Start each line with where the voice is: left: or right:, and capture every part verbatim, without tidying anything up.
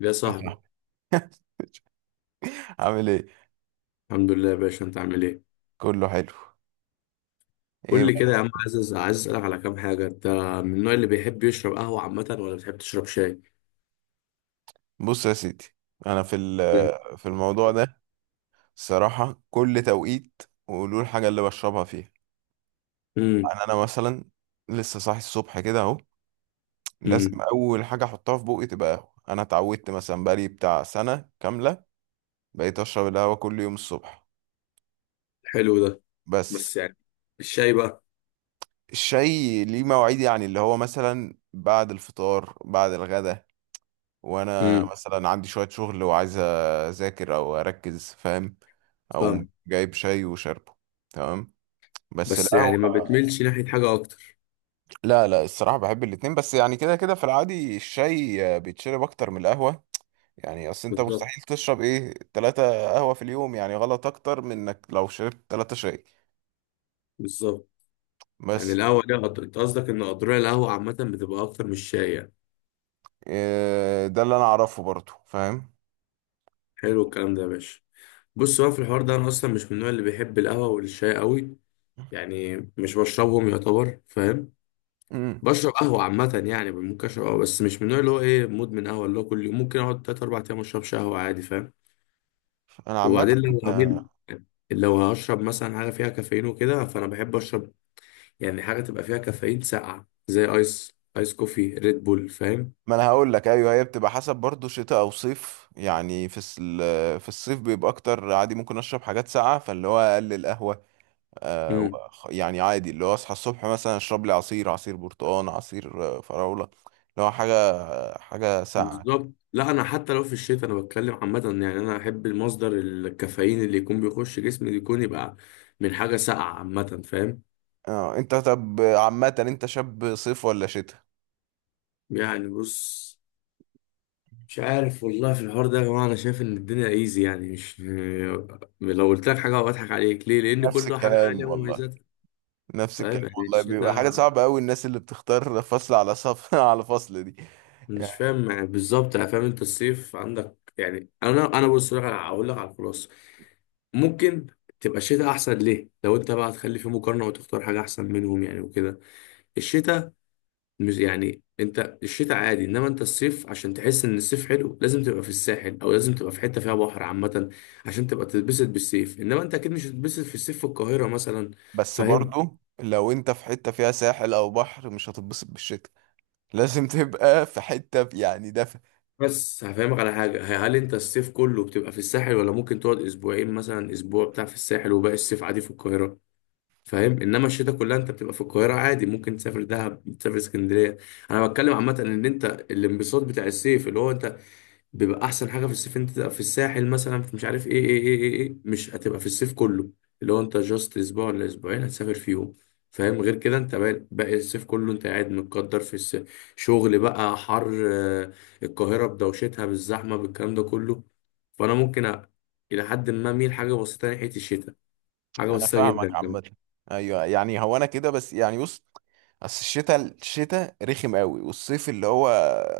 left: يا صاحبي.
right: مثلا، عامل ايه؟
left: الحمد لله يا باشا، انت عامل ايه؟
right: كله حلو. ايه
left: قول لي كده
right: بقى؟
left: يا عم. الحمد لله. عايز عايز اسالك على كام حاجه. انت من النوع اللي بيحب يشرب قهوه عامه، ولا بتحب تشرب شاي؟
right: بص يا سيدي، انا في ال- في الموضوع ده الصراحه كل توقيت وقولوا الحاجه اللي بشربها فيها.
left: امم.
right: يعني انا مثلا لسه صاحي الصبح كده اهو، لازم
left: امم.
right: اول حاجه احطها في بوقي تبقى قهوه. انا اتعودت مثلا بقالي بتاع سنه كامله بقيت اشرب القهوه كل يوم الصبح.
left: حلو ده.
right: بس
left: بس يعني الشاي بقى؟
right: الشاي ليه مواعيد، يعني اللي هو مثلا بعد الفطار بعد الغدا، وانا
left: امم.
right: مثلا عندي شوية شغل وعايز اذاكر او اركز، فاهم؟ او
left: فاهم.
right: جايب شاي وشاربه، تمام، بس
left: بس
right: القهوة.
left: يعني ما بتميلش ناحيه حاجه اكتر؟
right: لا لا، الصراحة بحب الاتنين، بس يعني كده كده في العادي الشاي بيتشرب أكتر من القهوة. يعني أصل أنت
left: بالظبط،
right: مستحيل تشرب إيه، تلاتة قهوة في اليوم، يعني غلط أكتر من إنك لو شربت تلاتة شاي.
left: بالظبط. يعني
right: بس
left: القهوه دي قدر، انت قصدك ان قدرها القهوه عامه بتبقى اكتر من الشاي يعني.
right: إيه، ده اللي أنا أعرفه برضو، فاهم؟
left: حلو الكلام ده يا باشا. بص بقى، في الحوار ده انا اصلا مش من النوع اللي بيحب القهوه والشاي قوي. يعني مش بشربهم يعتبر، فاهم.
right: مم.
left: بشرب قهوة عامة، يعني ممكن أشرب قهوة، بس مش من النوع اللي هو إيه مدمن قهوة، اللي هو كل يوم. ممكن أقعد تلات أربع أيام مشربش قهوة عادي، فاهم.
right: أنا عامة،
left: وبعدين لو هميل، لو هشرب مثلا حاجة فيها كافيين وكده، فأنا بحب أشرب. يعني حاجة تبقى فيها كافيين ساقعة، زي آيس آيس كوفي، ريد بول، فاهم.
right: ما انا هقول لك ايوه، هي بتبقى حسب برضو شتاء او صيف. يعني في الس- ال- في الصيف بيبقى اكتر عادي، ممكن اشرب حاجات ساقعه، فاللي هو اقلل قهوه. آه
left: امم.
right: وخ- يعني عادي اللي هو اصحى الصبح مثلا اشرب لي عصير، عصير برتقال، عصير آه، فراوله، اللي هو حاجه، حاجه ساقعه كده.
left: بالظبط. لا أنا حتى لو في الشتاء أنا بتكلم عامة، يعني أنا أحب المصدر الكافيين اللي يكون بيخش جسمي يكون يبقى من حاجة ساقعة عامة، فاهم.
right: اه انت طب عامه انت شاب صيف ولا شتاء؟
left: يعني بص، مش عارف والله. في الحوار ده يا جماعة، أنا شايف إن الدنيا إيزي يعني. مش لو قلت لك حاجة بضحك عليك. ليه؟ لأن
right: نفس
left: كل حاجة
right: الكلام
left: ليها
right: والله،
left: مميزاتها.
right: نفس
left: فاهم
right: الكلام
left: يعني
right: والله، بيبقى حاجه
left: الشتاء.
right: صعبه قوي الناس اللي بتختار فصل على صف على فصل دي.
left: مش فاهم يعني بالظبط، يعني فاهم أنت الصيف عندك. يعني أنا أنا بص لك على- هقول لك على الخلاصة. ممكن تبقى الشتاء أحسن. ليه؟ لو أنت بقى هتخلي في مقارنة وتختار حاجة أحسن منهم يعني وكده، الشتاء. مش يعني انت الشتاء عادي، انما انت الصيف عشان تحس ان الصيف حلو لازم تبقى في الساحل، او لازم تبقى في حته فيها بحر عامه، عشان تبقى تتبسط بالصيف. انما انت اكيد مش هتتبسط في الصيف في القاهره مثلا،
right: بس
left: فاهم.
right: برضو لو انت في حتة فيها ساحل او بحر مش هتتبسط بالشتاء، لازم تبقى في حتة ب- يعني دفا.
left: بس هفهمك على حاجه، ه- هل انت الصيف كله بتبقى في الساحل، ولا ممكن تقعد اسبوعين مثلا، اسبوع بتاع في الساحل وباقي الصيف عادي في القاهره؟ فاهم. انما الشتاء كلها انت بتبقى في القاهره عادي. ممكن تسافر دهب، تسافر اسكندريه. انا بتكلم عامه ان انت الانبساط بتاع الصيف اللي هو انت، بيبقى احسن حاجه في الصيف انت تبقى في الساحل مثلا، في مش عارف ايه ايه ايه ايه, إيه. مش هتبقى في الصيف كله، اللي هو انت جاست اسبوع ولا اسبوعين هتسافر فيهم. فاهم. غير كده انت باقي باقي الصيف كله انت قاعد متقدر في الس- شغل بقى حر آه، القاهره بدوشتها بالزحمه بالكلام ده كله. فانا ممكن أ... الى حد ما اميل حاجه بسيطه ناحيه الشتاء، حاجه
right: انا
left: بسيطه
right: فاهمك
left: جدا كمان.
right: عامة. ايوه يعني، هو انا كده، بس يعني بص، اصل الشتاء الشتاء رخم قوي، والصيف اللي هو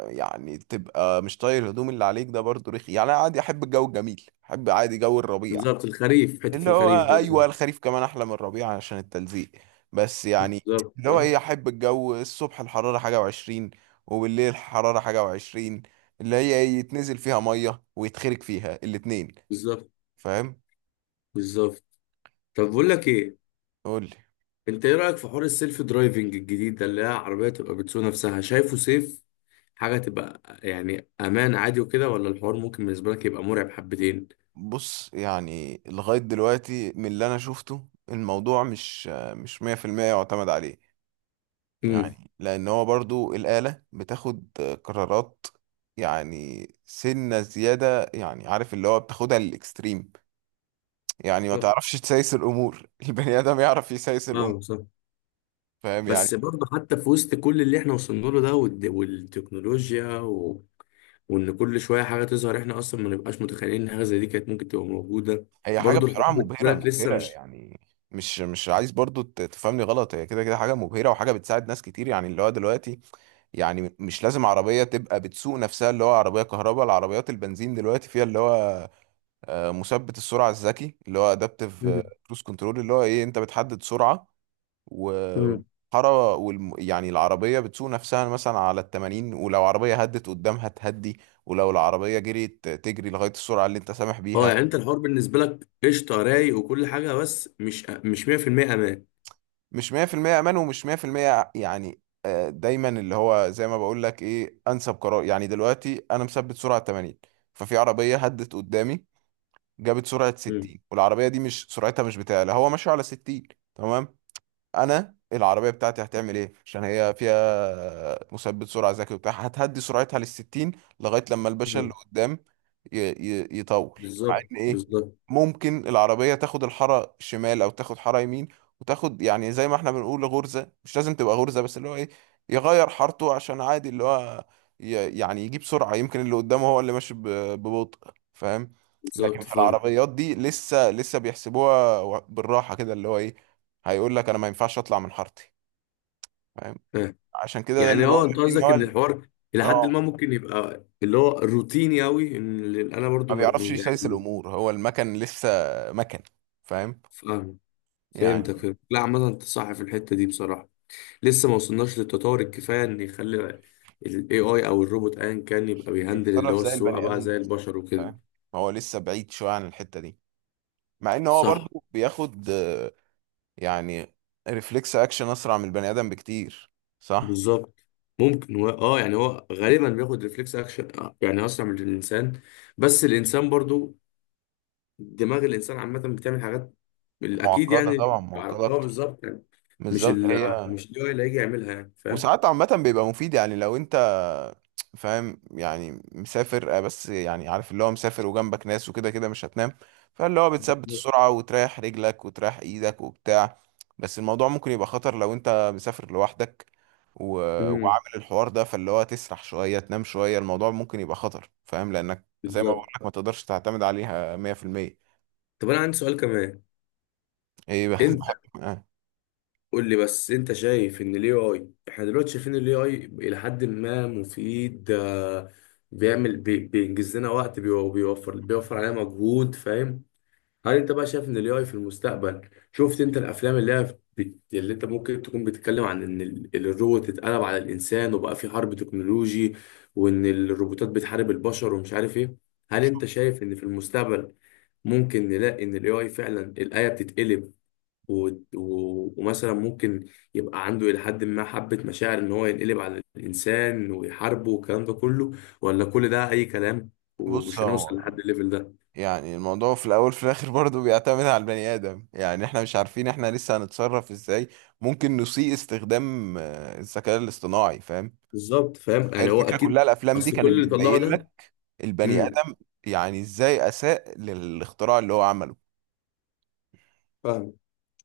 right: يعني تبقى مش طاير الهدوم اللي عليك ده برضو رخي. يعني انا عادي احب الجو الجميل، احب عادي جو الربيع.
left: بالظبط الخريف، حته
right: اللي هو
left: الخريف دي
right: ايوه
left: مثلا.
right: الخريف كمان احلى من الربيع عشان التلزيق. بس يعني
left: بالظبط
right: اللي هو
left: فاهم؟
right: ايه، احب الجو الصبح الحراره حاجه وعشرين، وبالليل الحراره حاجه وعشرين، اللي هي إيه، يتنزل فيها ميه ويتخرج فيها الاتنين،
left: بالظبط،
right: فاهم؟
left: بالظبط. طب بقول لك ايه،
right: قول لي.
left: انت ايه رأيك في حوار السيلف درايفنج الجديد ده، اللي هي عربية تبقى بتسوق نفسها شايفه سيف؟ حاجة تبقى يعني امان عادي وكده، ولا الحوار ممكن بالنسبة لك يبقى مرعب حبتين؟
right: بص، يعني لغايه دلوقتي من اللي انا شفته، الموضوع مش مش مية في المية يعتمد عليه.
left: امم.
right: يعني لان هو برضو الاله بتاخد قرارات، يعني سنه زياده، يعني عارف اللي هو بتاخدها للاكستريم، يعني ما
left: بالظبط.
right: تعرفش تسايس الامور. البني ادم يعرف يسايس الامور،
left: اه صح.
right: فاهم يعني.
left: بس برضه حتى في وسط كل اللي احنا وصلنا له ده، والد- والتكنولوجيا و... وان كل شوية حاجة تظهر، احنا اصلا ما نبقاش متخيلين ان حاجة زي دي كانت ممكن تبقى موجودة.
right: هي حاجه
left: برضه الحوار
right: بصراحه
left: بالنسبة
right: مبهره،
left: لك لسه
right: مبهره
left: مش.
right: يعني. مش مش عايز برضو ت- تفهمني غلط، هي كده كده حاجه مبهره وحاجه بتساعد ناس كتير، يعني اللي هو دلوقتي يعني مش لازم عربيه تبقى بتسوق نفسها. اللي هو عربيه كهرباء، العربيات البنزين دلوقتي فيها اللي هو آه، مثبت السرعه الذكي اللي هو ادابتيف
left: مم.
right: كروز كنترول، اللي هو ايه، انت بتحدد سرعه
left: مم.
right: وحارة والم... يعني العربية بتسوق نفسها مثلا على التمانين، ولو عربية هدت قدامها تهدي، ولو العربية جريت تجري لغاية السرعة اللي انت سامح
left: اه،
right: بيها.
left: يعني انت الحوار بالنسبة لك قشطة رايق وكل حاجة، بس مش مش ميه في الميه امان.
right: مش مية في المية أمان ومش مية في المية يعني آه، دايما اللي هو زي ما بقول لك، ايه أنسب قرار؟ يعني دلوقتي أنا مثبت سرعة تمانين، ففي عربية هدت قدامي جابت سرعة ستين، والعربية دي مش سرعتها، مش بتاعي، لا هو ماشي على ستين، تمام. انا العربيه بتاعتي هتعمل ايه؟ عشان هي فيها مثبت سرعه ذكي وبتاع، هتهدي سرعتها للستين لغايه لما الباشا اللي
left: مم.
right: قدام ي... ي... يطول. مع
left: بالظبط،
right: ان ايه،
left: بالظبط،
right: ممكن العربيه تاخد الحاره شمال او تاخد حاره يمين، وتاخد يعني زي ما احنا بنقول غرزه، مش لازم تبقى غرزه، بس اللي هو ايه، يغير حارته عشان عادي اللي هو ي... يعني يجيب سرعه، يمكن اللي قدامه هو اللي ماشي ب... ببطء، فاهم. لكن
left: بالظبط.
right: في
left: فاهم،
right: العربيات دي لسه لسه بيحسبوها بالراحه كده، اللي هو ايه، هيقول لك انا ما ينفعش اطلع من حارتي، فاهم.
left: فاهم.
right: عشان كده ده
left: يعني
right: اللي بقول
left: اه انت
right: لك فيه ان
left: قصدك
right: هو
left: ان
right: ال-
left: الحوار الى حد ما
right: اه
left: ممكن يبقى اللي هو روتيني قوي، ان ال- انا
right: ما
left: برضو م- م-
right: بيعرفش يسيس
left: يعني
right: الامور، هو المكن لسه مكن، فاهم
left: فاهم. فهمتك
right: يعني،
left: فهمت، لا عامة انت صح في الحتة دي بصراحة. لسه ما وصلناش للتطور الكفاية ان يخلي الاي اي او الروبوت ايا كان يبقى بيهندل اللي
right: بيتصرف
left: هو
right: زي
left: السواقة
right: البني
left: بقى
right: ادم.
left: زي البشر وكده.
right: فاهم، هو لسه بعيد شويه عن الحته دي. مع ان هو
left: صح.
right: برضو بياخد آه، يعني ريفلكس اكشن اسرع من البني ادم بكتير. صح،
left: بالظبط. ممكن هو اه يعني هو غالبا بياخد ريفلكس اكشن، يعني اسرع من الانسان. بس الانسان برضو دماغ الانسان عامه بتعمل حاجات اكيد
right: معقده طبعا،
left: يعني.
right: معقده
left: هو
right: اكتر.
left: بالظبط يعني مش
right: بالظبط
left: ال
right: هي.
left: مش اللي هو اللي هيجي يعملها، يعني فاهم.
right: وساعات عامه بيبقى مفيد، يعني لو انت فاهم يعني مسافر آه، بس يعني عارف، اللي هو مسافر وجنبك ناس وكده، كده مش هتنام، فاللي هو بتثبت
left: بالظبط.
right: السرعة وتريح رجلك وتريح ايدك وبتاع. بس الموضوع ممكن يبقى خطر لو انت مسافر لوحدك و...
left: امم.
right: وعامل الحوار ده، فاللي هو تسرح شوية، تنام شوية، الموضوع ممكن يبقى خطر، فاهم، لأنك زي ما
left: بالظبط.
right: بقولك ما تقدرش تعتمد عليها مية في المية.
left: طب انا عندي سؤال كمان،
right: ايه بقى؟
left: انت
right: بحب آه.
left: قول لي بس. انت شايف ان الاي اي، احنا دلوقتي شايفين الاي اي الى حد ما مفيد آه، بيعمل بي- بينجز لنا وقت، بيو- بيوفر بيوفر علينا مجهود، فاهم. هل انت بقى شايف ان الاي اي في المستقبل، شفت انت الافلام اللي هي بت... اللي انت ممكن تكون بتتكلم عن ان ال- الروبوت اتقلب على الانسان وبقى في حرب تكنولوجي، وان الروبوتات بتحارب البشر ومش عارف ايه. هل انت شايف ان في المستقبل ممكن نلاقي ان الاي اي فعلا الايه بتتقلب، و... و... ومثلا ممكن يبقى عنده الى حد ما حبه مشاعر ان هو ينقلب على الانسان ويحاربه والكلام ده كله. ولا كل ده اي كلام،
right: بص،
left: ومش هنوصل
right: هو
left: لحد الليفل ده؟
right: يعني الموضوع في الاول في الاخر برضه بيعتمد على البني ادم، يعني احنا مش عارفين احنا لسه هنتصرف ازاي، ممكن نسيء استخدام آه، الذكاء الاصطناعي، فاهم.
left: بالظبط. فاهم
right: هي
left: يعني هو
right: الفكره
left: اكيد،
right: كلها الافلام دي
left: اصل كل
right: كانت
left: اللي طلعه
right: بتبين
left: ده.
right: لك البني
left: امم.
right: ادم يعني ازاي اساء للاختراع اللي هو عمله.
left: فاهم.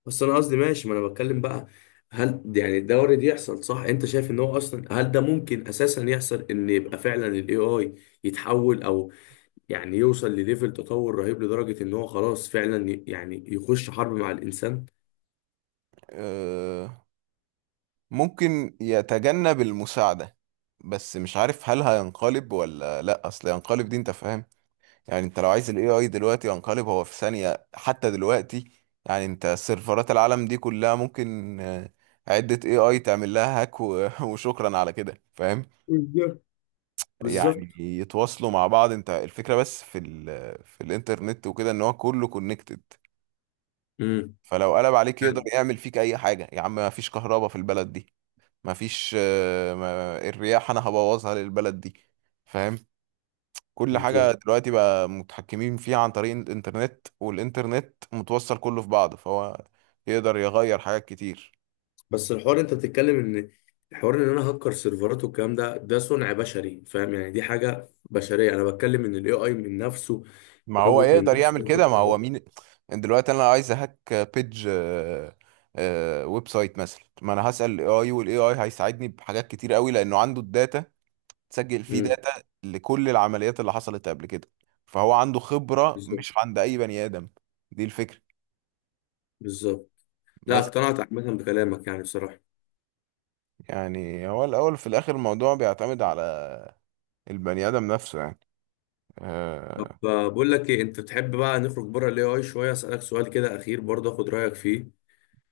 left: بس انا قصدي ماشي، ما انا بتكلم بقى، هل يعني ده وارد يحصل صح؟ انت شايف ان هو اصلا هل ده ممكن اساسا يحصل، ان يبقى فعلا الاي اي يتحول او يعني يوصل لليفل تطور رهيب لدرجة ان هو خلاص فعلا ي- يعني يخش حرب مع الانسان.
right: آه، ممكن يتجنب المساعده، بس مش عارف هل هينقلب ولا لا. اصل ينقلب دي انت فاهم، يعني انت لو عايز الاي اي دلوقتي ينقلب هو في ثانية حتى دلوقتي. يعني انت سيرفرات العالم دي كلها ممكن آه، عدة اي اي تعمل لها هاك و- وشكرا على كده، فاهم،
left: بالظبط.
right: يعني
left: بالظبط.
right: يتواصلوا مع بعض. انت الفكرة بس في ال في الانترنت وكده ان هو كله كونكتد،
left: امم.
right: فلو قلب عليك يقدر يعمل فيك اي حاجة يا عم. ما فيش كهرباء في البلد دي، ما فيش آه، ما- الرياح، انا هبوظها للبلد دي، فاهم. كل حاجة
left: بالظبط.
right: دلوقتي بقى متحكمين فيها عن طريق الإنترنت، والإنترنت متوصل كله في بعضه، فهو يقدر يغير حاجات كتير.
left: بس الحوار انت بتتكلم ان الحوار ان انا هكر سيرفرات والكلام ده، ده صنع بشري، فاهم. يعني دي حاجه بشريه. انا بتكلم ان الاي اي من نفسه،
right: ما هو
left: روبوت من
right: يقدر
left: نفسه
right: يعمل
left: ياخد
right: كده، ما
left: قرار.
right: هو مين. يعني دلوقتي أنا عايز أهك بيج آه، آه، ويب سايت مثلا، ما أنا هسأل ال اي اي وال A I هيساعدني بحاجات كتير قوي لأنه عنده الداتا، تسجل فيه
left: امم.
right: داتا لكل العمليات اللي حصلت قبل كده، فهو عنده خبرة
left: بالظبط.
right: مش عند أي بني آدم. دي الفكرة.
left: بالظبط. لا
right: بس
left: اقتنعت عامه بكلامك يعني بصراحه.
right: يعني هو الأول في الآخر الموضوع بيعتمد على البني آدم نفسه يعني
left: طب
right: آه،
left: آه، بقول لك ايه، انت بتحب بقى نخرج بره الاي اي شويه، اسالك سؤال كده اخير برضه اخد رايك فيه.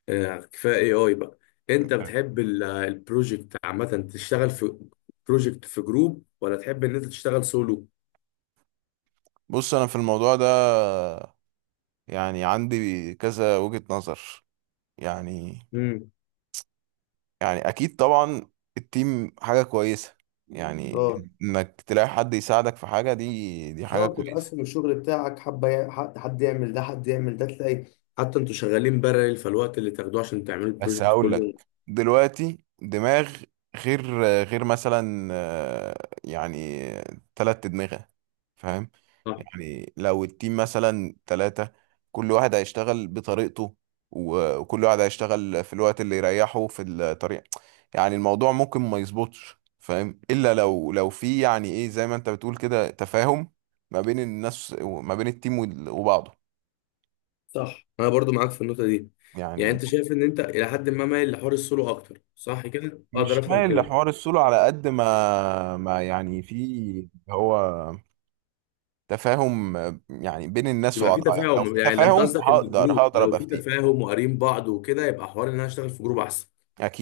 left: آه، كفايه اي اي بقى. انت بتحب البروجكت عامه تشتغل في بروجكت في جروب، ولا تحب ان انت تشتغل سولو؟
right: بص، أنا في الموضوع ده يعني عندي كذا وجهة نظر. يعني،
left: امم.
right: يعني أكيد طبعا التيم حاجة كويسة، يعني
left: اه.
right: إنك تلاقي حد يساعدك في حاجة، دي دي حاجة
left: بالظبط،
right: كويسة.
left: تقسم الشغل بتاعك حبة، يع- حد حد يعمل ده، حد يعمل ده، تلاقي حتى انتوا شغالين بارل، فالوقت اللي تاخدوه عشان تعملوا
right: بس
left: البروجكت
right: هقول لك،
left: كله.
right: دلوقتي دماغ، غير غير مثلا آه، يعني تلات أدمغة، فاهم.
left: صح.
right: يعني لو التيم مثلا تلاتة، كل واحد هيشتغل بطريقته، و- وكل واحد هيشتغل في الوقت اللي يريحه في الطريق. يعني الموضوع ممكن ما يظبطش، فاهم، إلا لو لو في يعني إيه، زي ما أنت بتقول كده، تفاهم ما بين الناس وما بين التيم وال- وبعضه.
left: صح. انا برضو معاك في النقطة دي. يعني
right: يعني
left: انت شايف ان انت الى حد ما مايل لحوار السولو اكتر، صح كده؟ اقدر
right: مش
left: افهم
right: مايل
left: كده.
right: لحوار السولو على قد ما ما يعني في هو تفاهم، يعني بين الناس
left: يبقى في
right: وبعضها. يعني لو
left: تفاهم،
right: في
left: يعني انت
right: تفاهم
left: قصدك ان
right: هقدر،
left: الجروب
right: هقدر
left: لو
right: ابقى
left: في
right: في تيم
left: تفاهم وقارين بعض وكده يبقى حوار ان انا اشتغل في جروب احسن.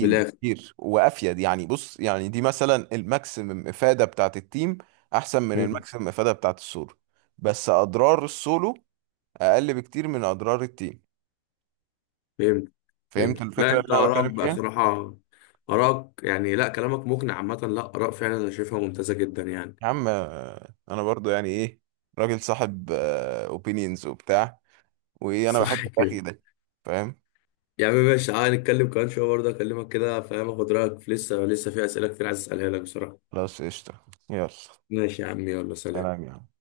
left: من الاخر.
right: بكتير وافيد. يعني بص، يعني دي مثلا الماكسيمم افاده بتاعت التيم احسن من
left: مم.
right: الماكسيمم افاده بتاعت السولو، بس اضرار السولو اقل بكتير من اضرار التيم.
left: فهمت.
right: فهمت
left: فهمت. لا
right: الفكره
left: انت
right: اللي انا
left: ارائك
right: بتكلم
left: بقى
right: فيها.
left: صراحة، ارائك يعني، لا كلامك مقنع عامة. لا اراء فعلا انا شايفها ممتازة جدا يعني.
right: يا عم آه، انا برضو يعني ايه، راجل صاحب اوبينينز وبتاع، وايه، انا بحب
left: صح كده.
right: الاخي ده، فاهم.
left: يا عم ماشي، تعالى نتكلم كمان شوية برضه أكلمك كده، فاهم، أخد رأيك في، لسه لسه في أسئلة كتير عايز أسألها لك بصراحة.
right: خلاص، قشطة، يلا
left: ماشي يا عم. يلا سلام.
right: سلام يا عم.